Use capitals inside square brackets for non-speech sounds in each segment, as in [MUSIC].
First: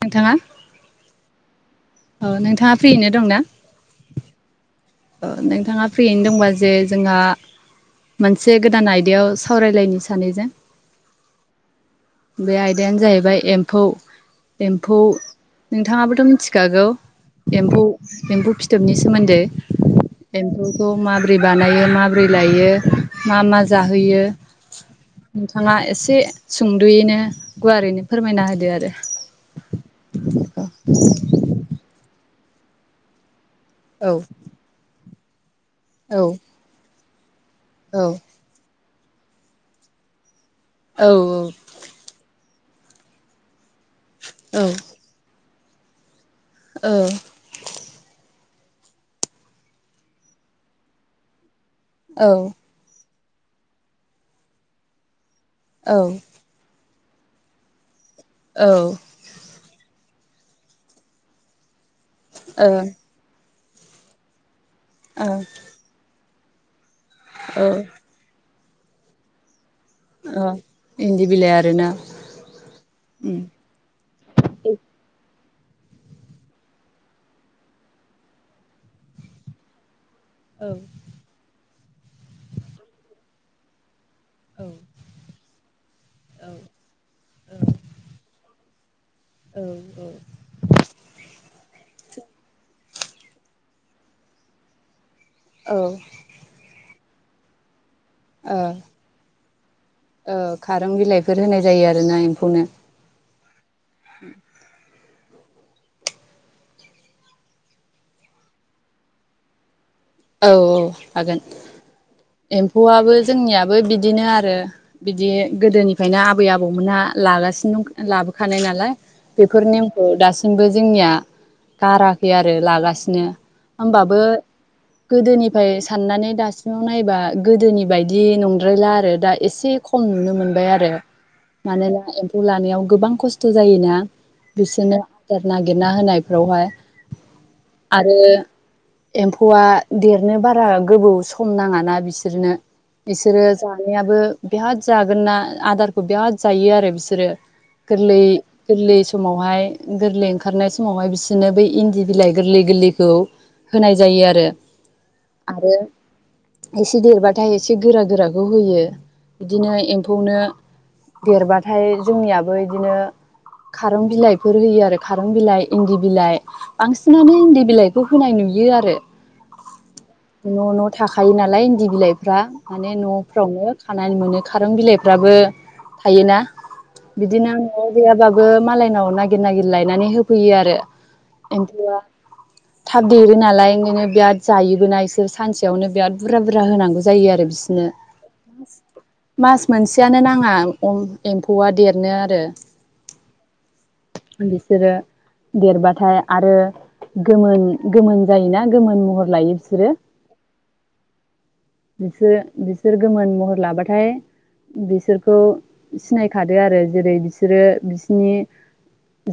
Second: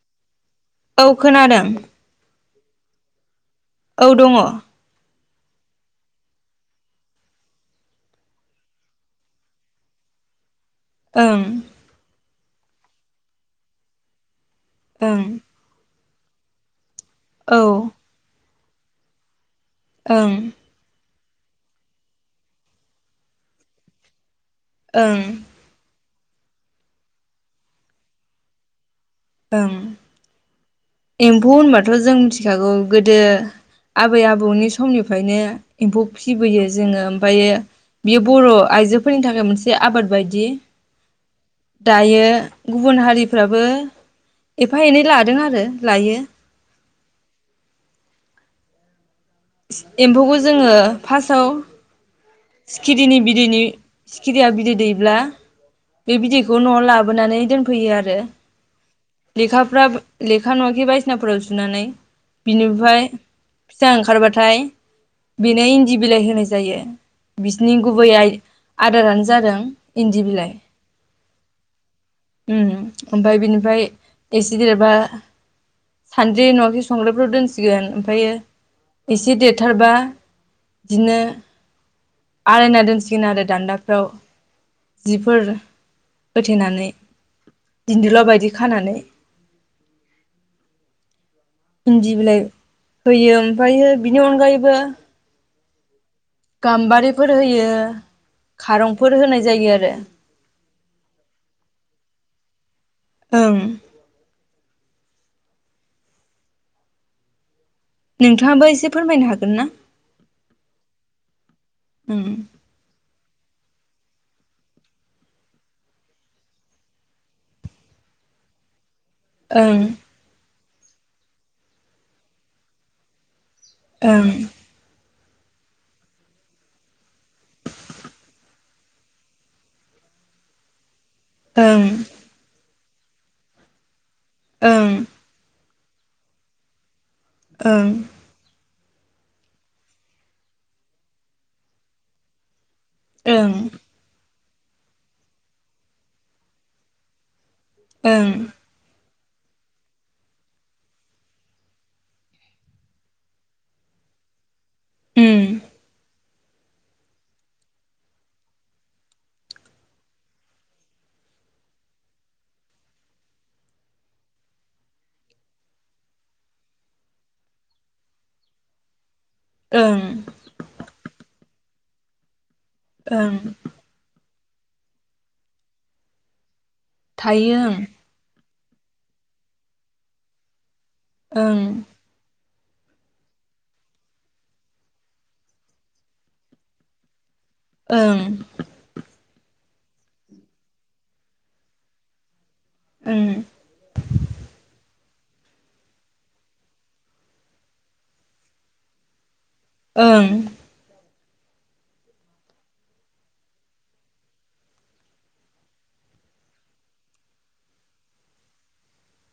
नोंथाङा। औ खोनादों। औ नोंथाङा फ्रियैनो दं ना? औ दङ। नोंथाङा फ्रियैनो दंबा जे जोंहा मोनसे गोदान आयदायाव सावरायलायनो सानैजों। ओं बे आयदायानो जाहैबाय एम्फौ एम्फौ ओं नोंथाङाबो थ' मिथिखागौ औ एम्फौ एम्फौ फिथ फिथोबनि सोमोन्दै ओं एम्फौ खौ माब बोरै बानायो माबोरै लायो मा मा जाहोयो? ओं नोंथाङा एसे सुंद'यैनो गुवारैनो फोरमायना होदो आरो। ओं एम्फौ होनबा थ' जों मिथिखागौ गोदो औ आबै आबौनि समनि फायनो एम्फौ औ फिबोयो जोङो ओमफायो बियो बर' आइजो फोरनि थाखाय मोनसे आबाद बायदि औ दायो गुबुन हारिफ्राबो एफा एनै लादों आरो। लायो। ओ एम्फौखौ जोङो फास्टआव। औ। रिनि बिदैनि सिखिरिया बिदै दैब्ला बे औ बिदैखौ न'आव लाब बोनानै दोनफैयो आर रो औ लेखाफ्रा लेखा नङाखि बायसिनाफोराव जुनानै ओ बिनिफ्राय फिसा ओंखारबाथाय ओ बेनो इन्दि बिलाइ होनाय जा जायो। ओ बिसिनि गुबै आइ आदारानो जादों-' इन्दि बिलाइ ओ इन्दि बिलाइ आरोना ओम ओमफाय उम बिनिफाय एसे देरबा सानद्रि नङाखि संग्रायफ्राव दोनसिगोन ओमफायो इसे देरथारबा बिदिनो आलायना दोनसिगोन आरो दान्दाफ्राव जिफोर होथेनानै दिनदौला बायदि । खानानै औ औ इन्दि बिलाइ होयो ओमफायो बिनि अनगायैबो औ गाम्बारिफोर होयो ओ खारंफोर होनाय जायो आरो खारं बिलाइफोर होनाय जायो आरो ना एम्फौनो ओं उम नोंथाङाबो एसे फोरमायनो हागोन ना? औ औ हागोन ओं एम्फौआबो जोंनियाबो बिदिनो आरो बिदि गोदोनिफ्रायनो आबै आबौमोनहा लागासिनो दं लाबोखानाय नालाय बेफोर ओं नेमखौ दास सिमबो जोंनिया गाराखै आरो लागासिनो। होमबाबो ओं गोदोनिफ्राय साननानै दासिमाव नायबा गोदोनि बायदि नंद्रायला आरो दा एसे खम नुनो मोनबाय आरो मानोना एम्फौ लानायाव गोबां खस्थ' जायोना ओं बिसिनो आदार नागिर गिरना होनाय फ्रावहाय ओं आरो एम्फौआ देरनो बारा गोबौ सम नाङाना बिसोरनो बिसोरो ओं ओं जानायाबो बिराद जागोन ना आदारखौ बिराद जायो आरो बिसोरो गोरलै ओं गोरलै समावहाय गोरलै ओंखारनाय समावहाय बिसोरनो बै इन्दि बिलाइ गोरलै गोरलैखौ होनाय जायो आरो उम आरो एसे देरबाथाय एसे गोरा गोराखौ होयो बिदिनो एम्फौनो देरबाथाय जोंनियाबो इदिनो खारं बिलाइफोर होयो आरो खारं बिलाइ इन्दि बिलाइ बांसिनानो इन्दि बिलाइखौ होनाय नुयो आरो ओं न' न' थाखायो नालाय इन्दि बिलाइफ्रा माने ओं न'फ्रावनो खानानै मोनो खारं बिलाइफ्राबो थायोना बिदिनो थायो न'याव गैयाबा बो मालायनाव नागिर नागिर लायनानै होफैयो आरो ओं एम्फौआ थाब देरो नालाय नोङो बिराद जायोबोना इसोर सानसेयावनो बिराद बुरजा बुरजा होनांगौ जायो आरो बि बिसनो ओं मास मोनसेयानो नांङा उम एम्फौआ देरनो आरो ओं बिसोरो देरबाथाय आरो गोमोन गोमोन जायोना गोमोन महर लायो बिसोरो ओं बिसोर बिसोर गोमोन महर लाबाथाय बिसोरखौ सिनायखादो आरो जेरै बिसोरो बिसिनि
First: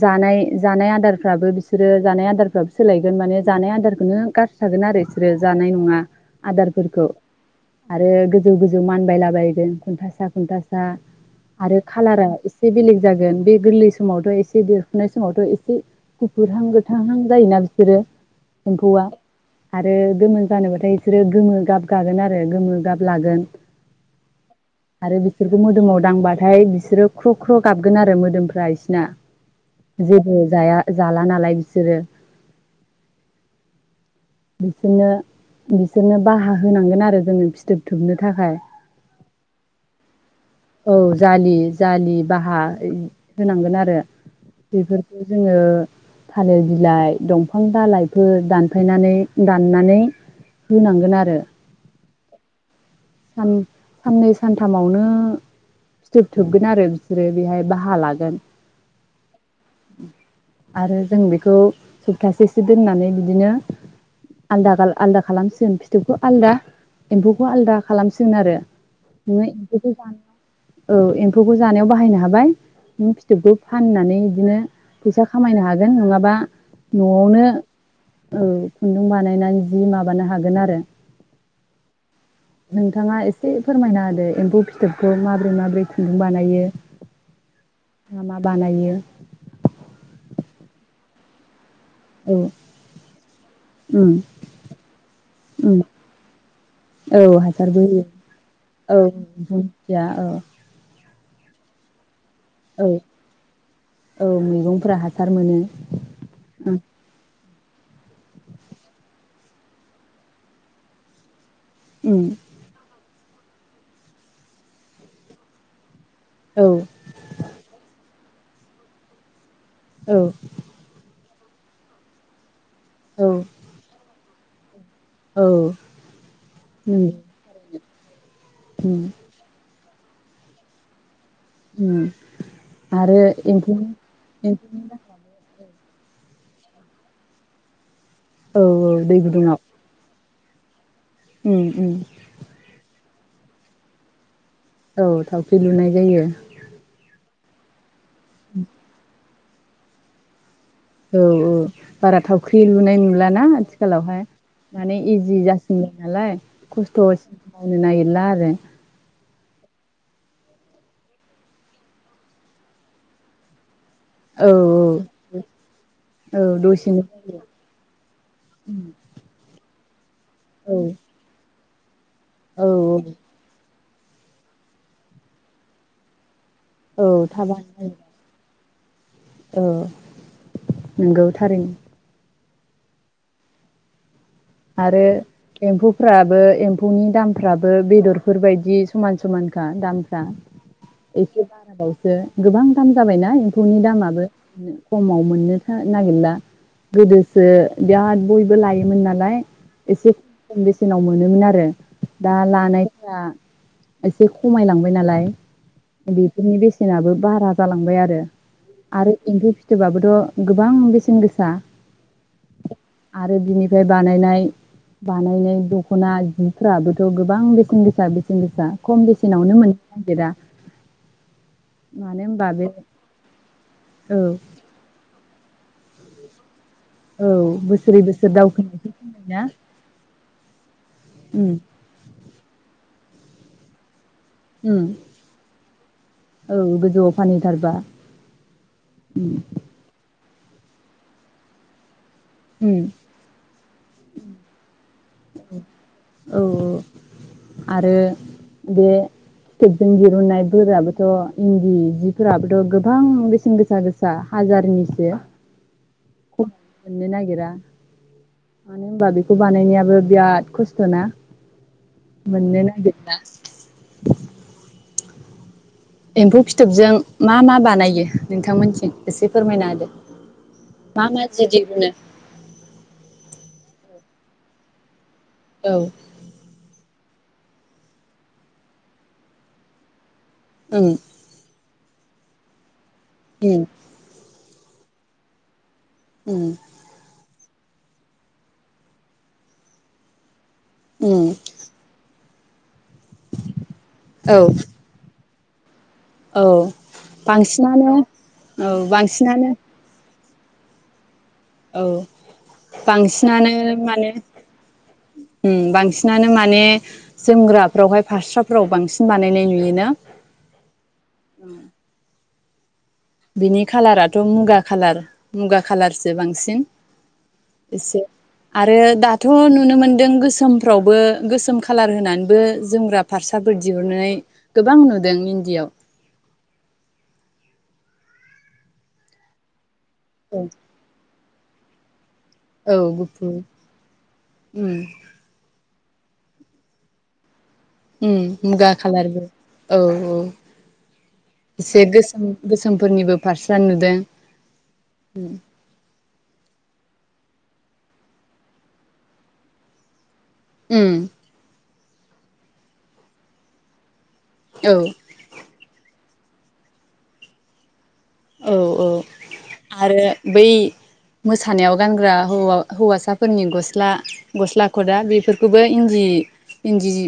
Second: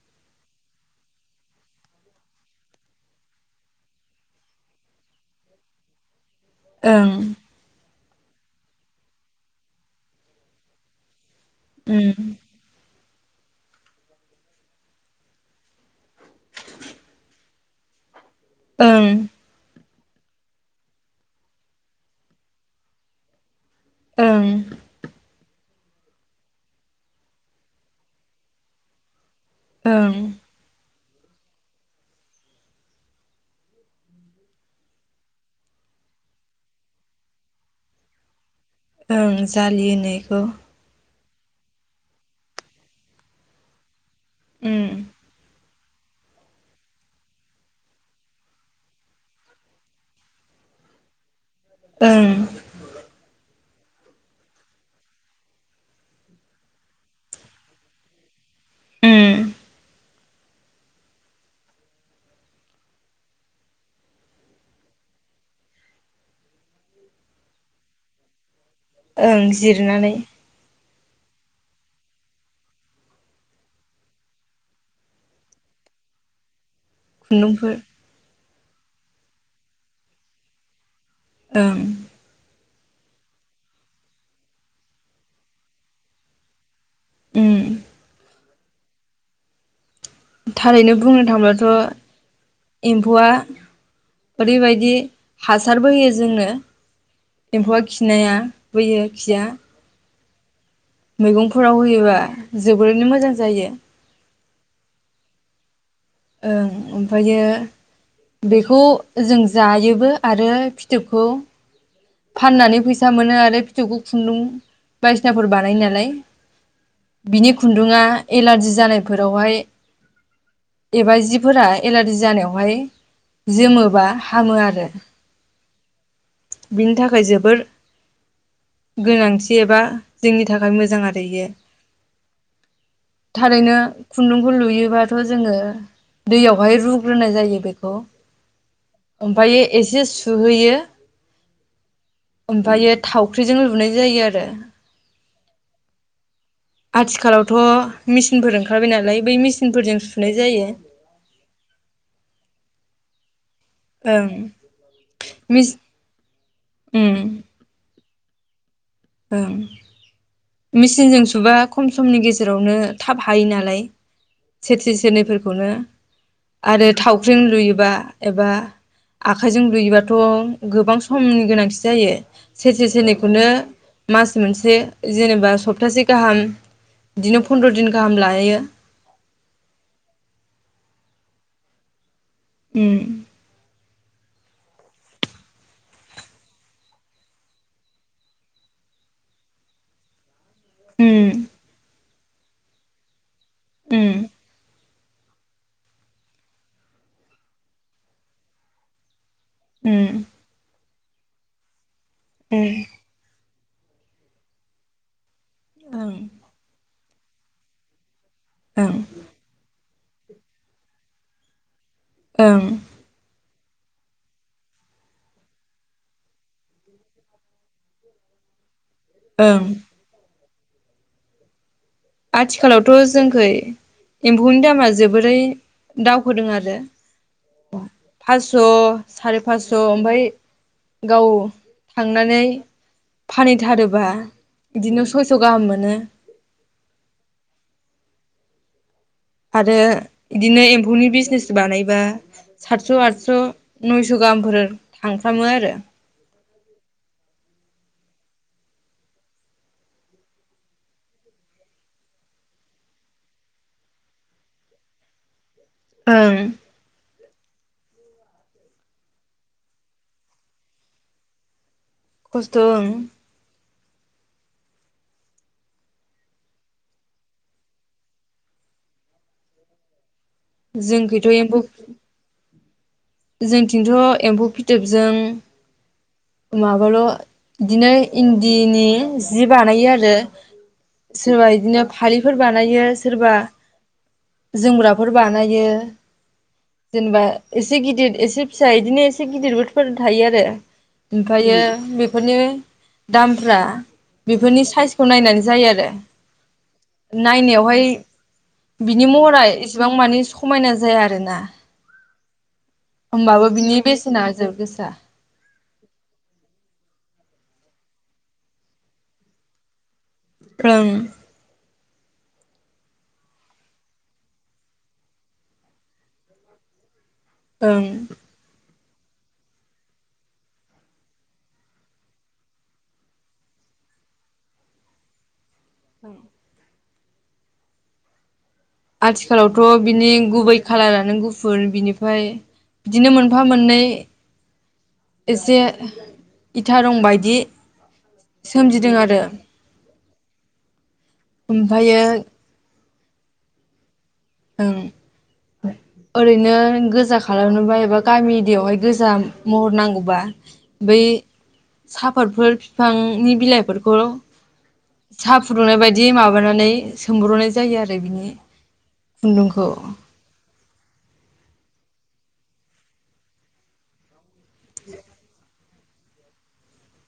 जानाय जानाय आदारफ्राबो बिसोरो जानाय आदारफ्राबो सोलायगोन माने जानाय आदारखौनो गास थागोन आरो इसोरो जानाय नंङा आदार फोरखौ ओं आरो गोजौ-गोजौ मानबायलाबायगोन खुन्थासा खुन्थासा आरो खालारा उम एसे बेलेग जागोन बे गोरलै समावथ' एसे देरफुनाय समावथ' एसे गुफुरहां गोथांहां जायोना बिसोरो एम्फौ आ ओं आरो गोमोन जानोबाथाय बिसोरो गोमो गाब गागोन आरो गोमो गाब लागोन ओं आरो बिसोरखौ मो मोदोमाव दांबाथाय बिसोरो ख्र' ख्र' गाबगोन आरो मोदोमफ्रा इसिना ओं जेबो जाया जाला नालाय बिसोरो बिसोरनो बिसोरनो बाहा होनांगोन आरो जोंङो फिथोब थोबनो थाखाय ओं जालिनिखौ औ जालि जालि बाहा होनांगोन आरो ओं बेफोरखौ जोंङो थालिर बिलाइ दंफां दालाइफोर दान [UNINTELLIGIBLE] फायनानै दाननानै होनांगोन आरो ओं ओ साननै सानथामावनो फिथोब थोबगोन आरो बिसोरो बेहाय बाहा लागोन उम आरो जों बेखौ सप्तासेसो दोननानै बिदिनो आलदा-आलदा खालामसिगोन फिथोबखौ आलदा एम्फौखौ आलदा खालामसिगोन आरो ओं नोङो एम्फौखौ जिरनानै जानो औ एम्फौखौ जानायाव बाहायनो हाबाय नों फिथोबखौ फाननानै बिदिनो फैसा खामायनो हागोन नंङाबा न'आवनो खुन्दुंफोर ओ खुन्दुं बानायनानै जि माबानो हागोन आरो ओं नोंथाङा एसे फोरमायना होदो एम्फौ फिथोबखौ माब्रै माब्रै खुन्दुं बानायो। उम मा मा बानायो थारैनो बुंनो थांब्लाथ' औ एम्फौआ उम ओरैबायदि उम हासारबोहोयो जोंनो औ हासारबो एम्फौआ होयो खिनाया औ बैयो खिया दिंखिया औ मैगंफोराव होयोबा जोबोरैनो मोजां जायो। [UNINTELLIGIBLE] गंफ्रा हासार मोनो। ओं उम ओमफायो बेखौ जों जायोबो आरो फिथोबखौ उम फाननानै फैस [UNINTELLIGIBLE] मोनो आरो फिथौखौ खुन्दुं बायदिसिनाफोर बानायो नालाय औ बिनि खुन्दुंआ एलारजि जानायफोरावहाय औ एबा जिब फोर एलारजि जानायावहाय औ जोमोबा हामो आरो औ बिनि नंगौ थाखाय जोबोर उम गोनांथि एबा जोंनि थाखाय मोजां आर उम आरो [UNINTELLIGIBLE] थारैनो एम्फौनि खुन्दुंखौ एम्फौनि लुयोबाथ' जोंङो दैयावहाय रुग्रोनाय जायो बेखौ औ औ दै ओमफाय एसे सु दुहैयो उ उ थावख्रिजों लुनाय जायो आरो [UNINTELLIGIBLE] थावख्रि लुनाय जायो। आथिखालावथ' मिसिनफोर ओंखारबाय नालाय बै मिस चिनफोरजों सुनाय जायो औ औ बारा थावख्रि लुनाय नुलाना आथिखालावहाय ओं माने इजि मिस जासिनबाय नालाय खस्थ' उम [UNINTELLIGIBLE] नागिरला आरो [UNINTELLIGIBLE] ओ मेचिनजों सुबा खम समनि गेजेरावनो थाब हायो नालाय सेरसे औ सेरनैफोरखौनो औ आरो दसेनो जायो थावख्रिजों लुयोबा एबा आखाइजों लुयोबा थ' औ गोबां समनि गोनांथि जायो औ सेरसे सेरनैखौनो मास मोनसे जेनेबा सप्तासे गाहाम औ बिदिनो थाबानो फन्द्र दिन गाहाम लायो औ नंगौ थारैनो ओम आरो एम्फौफ्राबो एम्फौनि दामफ्राबो बेदरफोर बायदि समान समानखा दामफ्रा उम एखे गोबां दाम जाबायना मफौनि उम दामाबो खमाव मोननो था नागिरला गोदोसो बिराद बयबो लायोमोन नालाय एसे उम नाव मोनोमोन आरो दा उम लानायफ्रा एसे खमायलांबाय नालाय ओं बेफोरनि बेसेनाबो भारा जालांबाय आरो ओं आरो एम्फौ फिथोबाबो थ' गोबां बेसेन गोसा ओं आरो दिनै ओमफ्राय बानायनाय बानायनाय दख'ना जिफ्राबोथ' गोबां बेसेन गोसा बेसेन गोसा खम बेसेनावनो ओं मोननो नागिरा मानो होनबा बे आथिखालावथ' जोंखै औ एम्फौनि दामा जोबोरै दावखोदों आरो औ बोसोरै बोसोर दावखोनायखौ फासस' बुंबायना साराय फासस' ओमफ्राय गाव थांनानै फानहैथारोबा उम बिदिनो सयस' गाहाम मोनो औ फानहैथारबा आरो इदिनो एम्फौनि बिजनेस बानायबा उम सातस', आतस', नयस' गाहामफोर थांफ्रामो आरो । औ औ आरो बे फिथोबजों दिरुननायफोराबोथ' इन्दि जिफोराबोथ' गोबां बेसेन गोसा गोसा हाजारनिसो ओं खमावनो मोननो नागिरा । मानो होनबा बेखौ बानायनायाबो बिराद खस्थ'ना । खस्थ' मोननो ओं नागिरला । एम्फौ फिथोबजों मा मा बानायो नोंथांमोनथिं एसे फोरमायना होदो । जोंखैथ' एम्फौ जोंनिथिंथ' एम्फौ फिथोबजों औ । माबाल' बिदिनो इन्दिनि जि बानायो आरो उम । सारबा इदिनो फालिफोर बानायो सोरबा उम जोमग्राफोर बानायो उम जेनबा एसे गिदिर एसे फिसा इदिनो एसे गिदिर बोथफोर थायो आरो । उम ओमफायो बि फोरनो दामफ्रा औ बेफोरनि साइजखौ नायनानै जायो आरो औ । नायनायावहाय बांसिनानो औ बिनि महरा बांसिनानो एसेबां मानि स' मायना जाया आरोना । औ बांसिनानो बिनि माने बेसेना जोबोद गोसा उम बांसि नानो माने जोमग्राफोरावहाय फास्राफोराव बांसिन बानायनाय नुयोना? फ्रों बिनि खालाराथ' मुगा खालार मुगा खालारसो बांसिन । ओं । रो दाथ' नुनो मोनदों गोसोमफ्रावबो गोसोम खालार होनानैबो जोमग्रा फास्राफोर दिहुननाय गोबां नुदों इन्दियाव । औ । आथिखालावथ' बिनि औ गुबै खालारानो गु फुर बिनिफ फाय औ बिदिनो गुफुर मोनफा मोननै। उम। एसे इटा रंबायदि। उम मुगा खालारबो औ औ। एसे ओमफ्रायो गोसोम गोसोम‌ब फोरनिबो फारस्रा नुदों। ओं। ओरैनो गोजा खालामनोबा एबा गामि एरियावहाय गोजा महर नांगौबा। उम बै। साफरातफोर बिफांनि बिलाइफोरखौ। औ सा फुदुंनाय बायद दि माबानानै सोमब्रनाय जायो आर रै बिनि। औ औ आरो बै मोसानायाव। गानग्रा हौवाव हौवासाफोरनि गस्ला। गस्ला खदा बेफोरखोब बो इन्दि इन्दिज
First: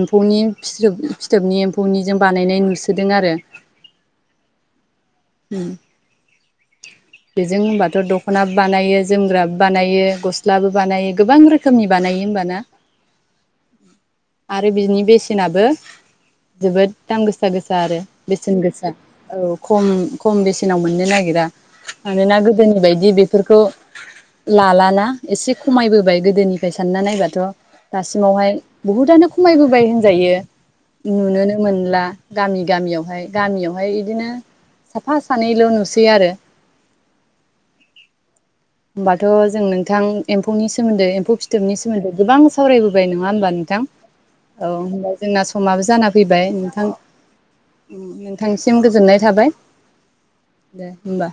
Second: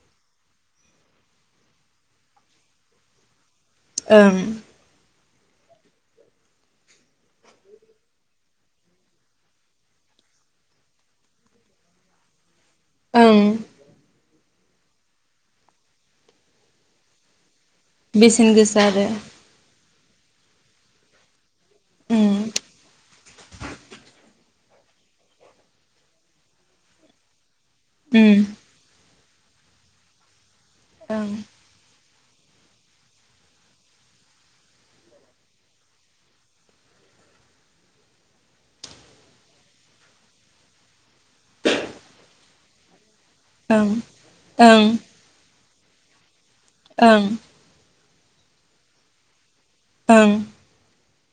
एम्फौनि फोसौब फिथोबनि एम्फौनिजों बानायनाय नुसोदों आरो। ओं। उम बेजों होमबाथ' दकनाबो बानायो जोमग्राबो बानायो गस्लाबो बानायो गोबां रोखोमनि बानायो होमबाना। ओं। आरो बिनि बेसेनाबो जोबोद दाम गोस सा गोसा आरो बेसेन गोसा औ खम खम बेसेनाव मोननो नागिरा‌। ओं मानोना गोदोनि बायदि बेफोरखौ। लालाना एसे खमायबोबाय गोदोनिफ्राय सानना नायबाथ' ओं दासिमावहाय बुहुथानो ख खमायबोबाय होनजायो। ओं नुनोनो मोनला। गामि गामियावहाय गामियावहाय इदिनो। साफा सानैल नुसै आरो। होमबाथ जों नोंथां एम्फौनि सोमोन्दै एम्फौ फिथोबनि सोमोन्दै गोबां सावरायबोबाय नों नङा होनमबा नोंथां ओं औ ओं होमबा जोंना स खमाबो जानानै फैब [UNINTELLIGIBLE] नोंथां। ओं उम नोंथांनिसिम गोजोननाय थाबाय। ओं। होनबा।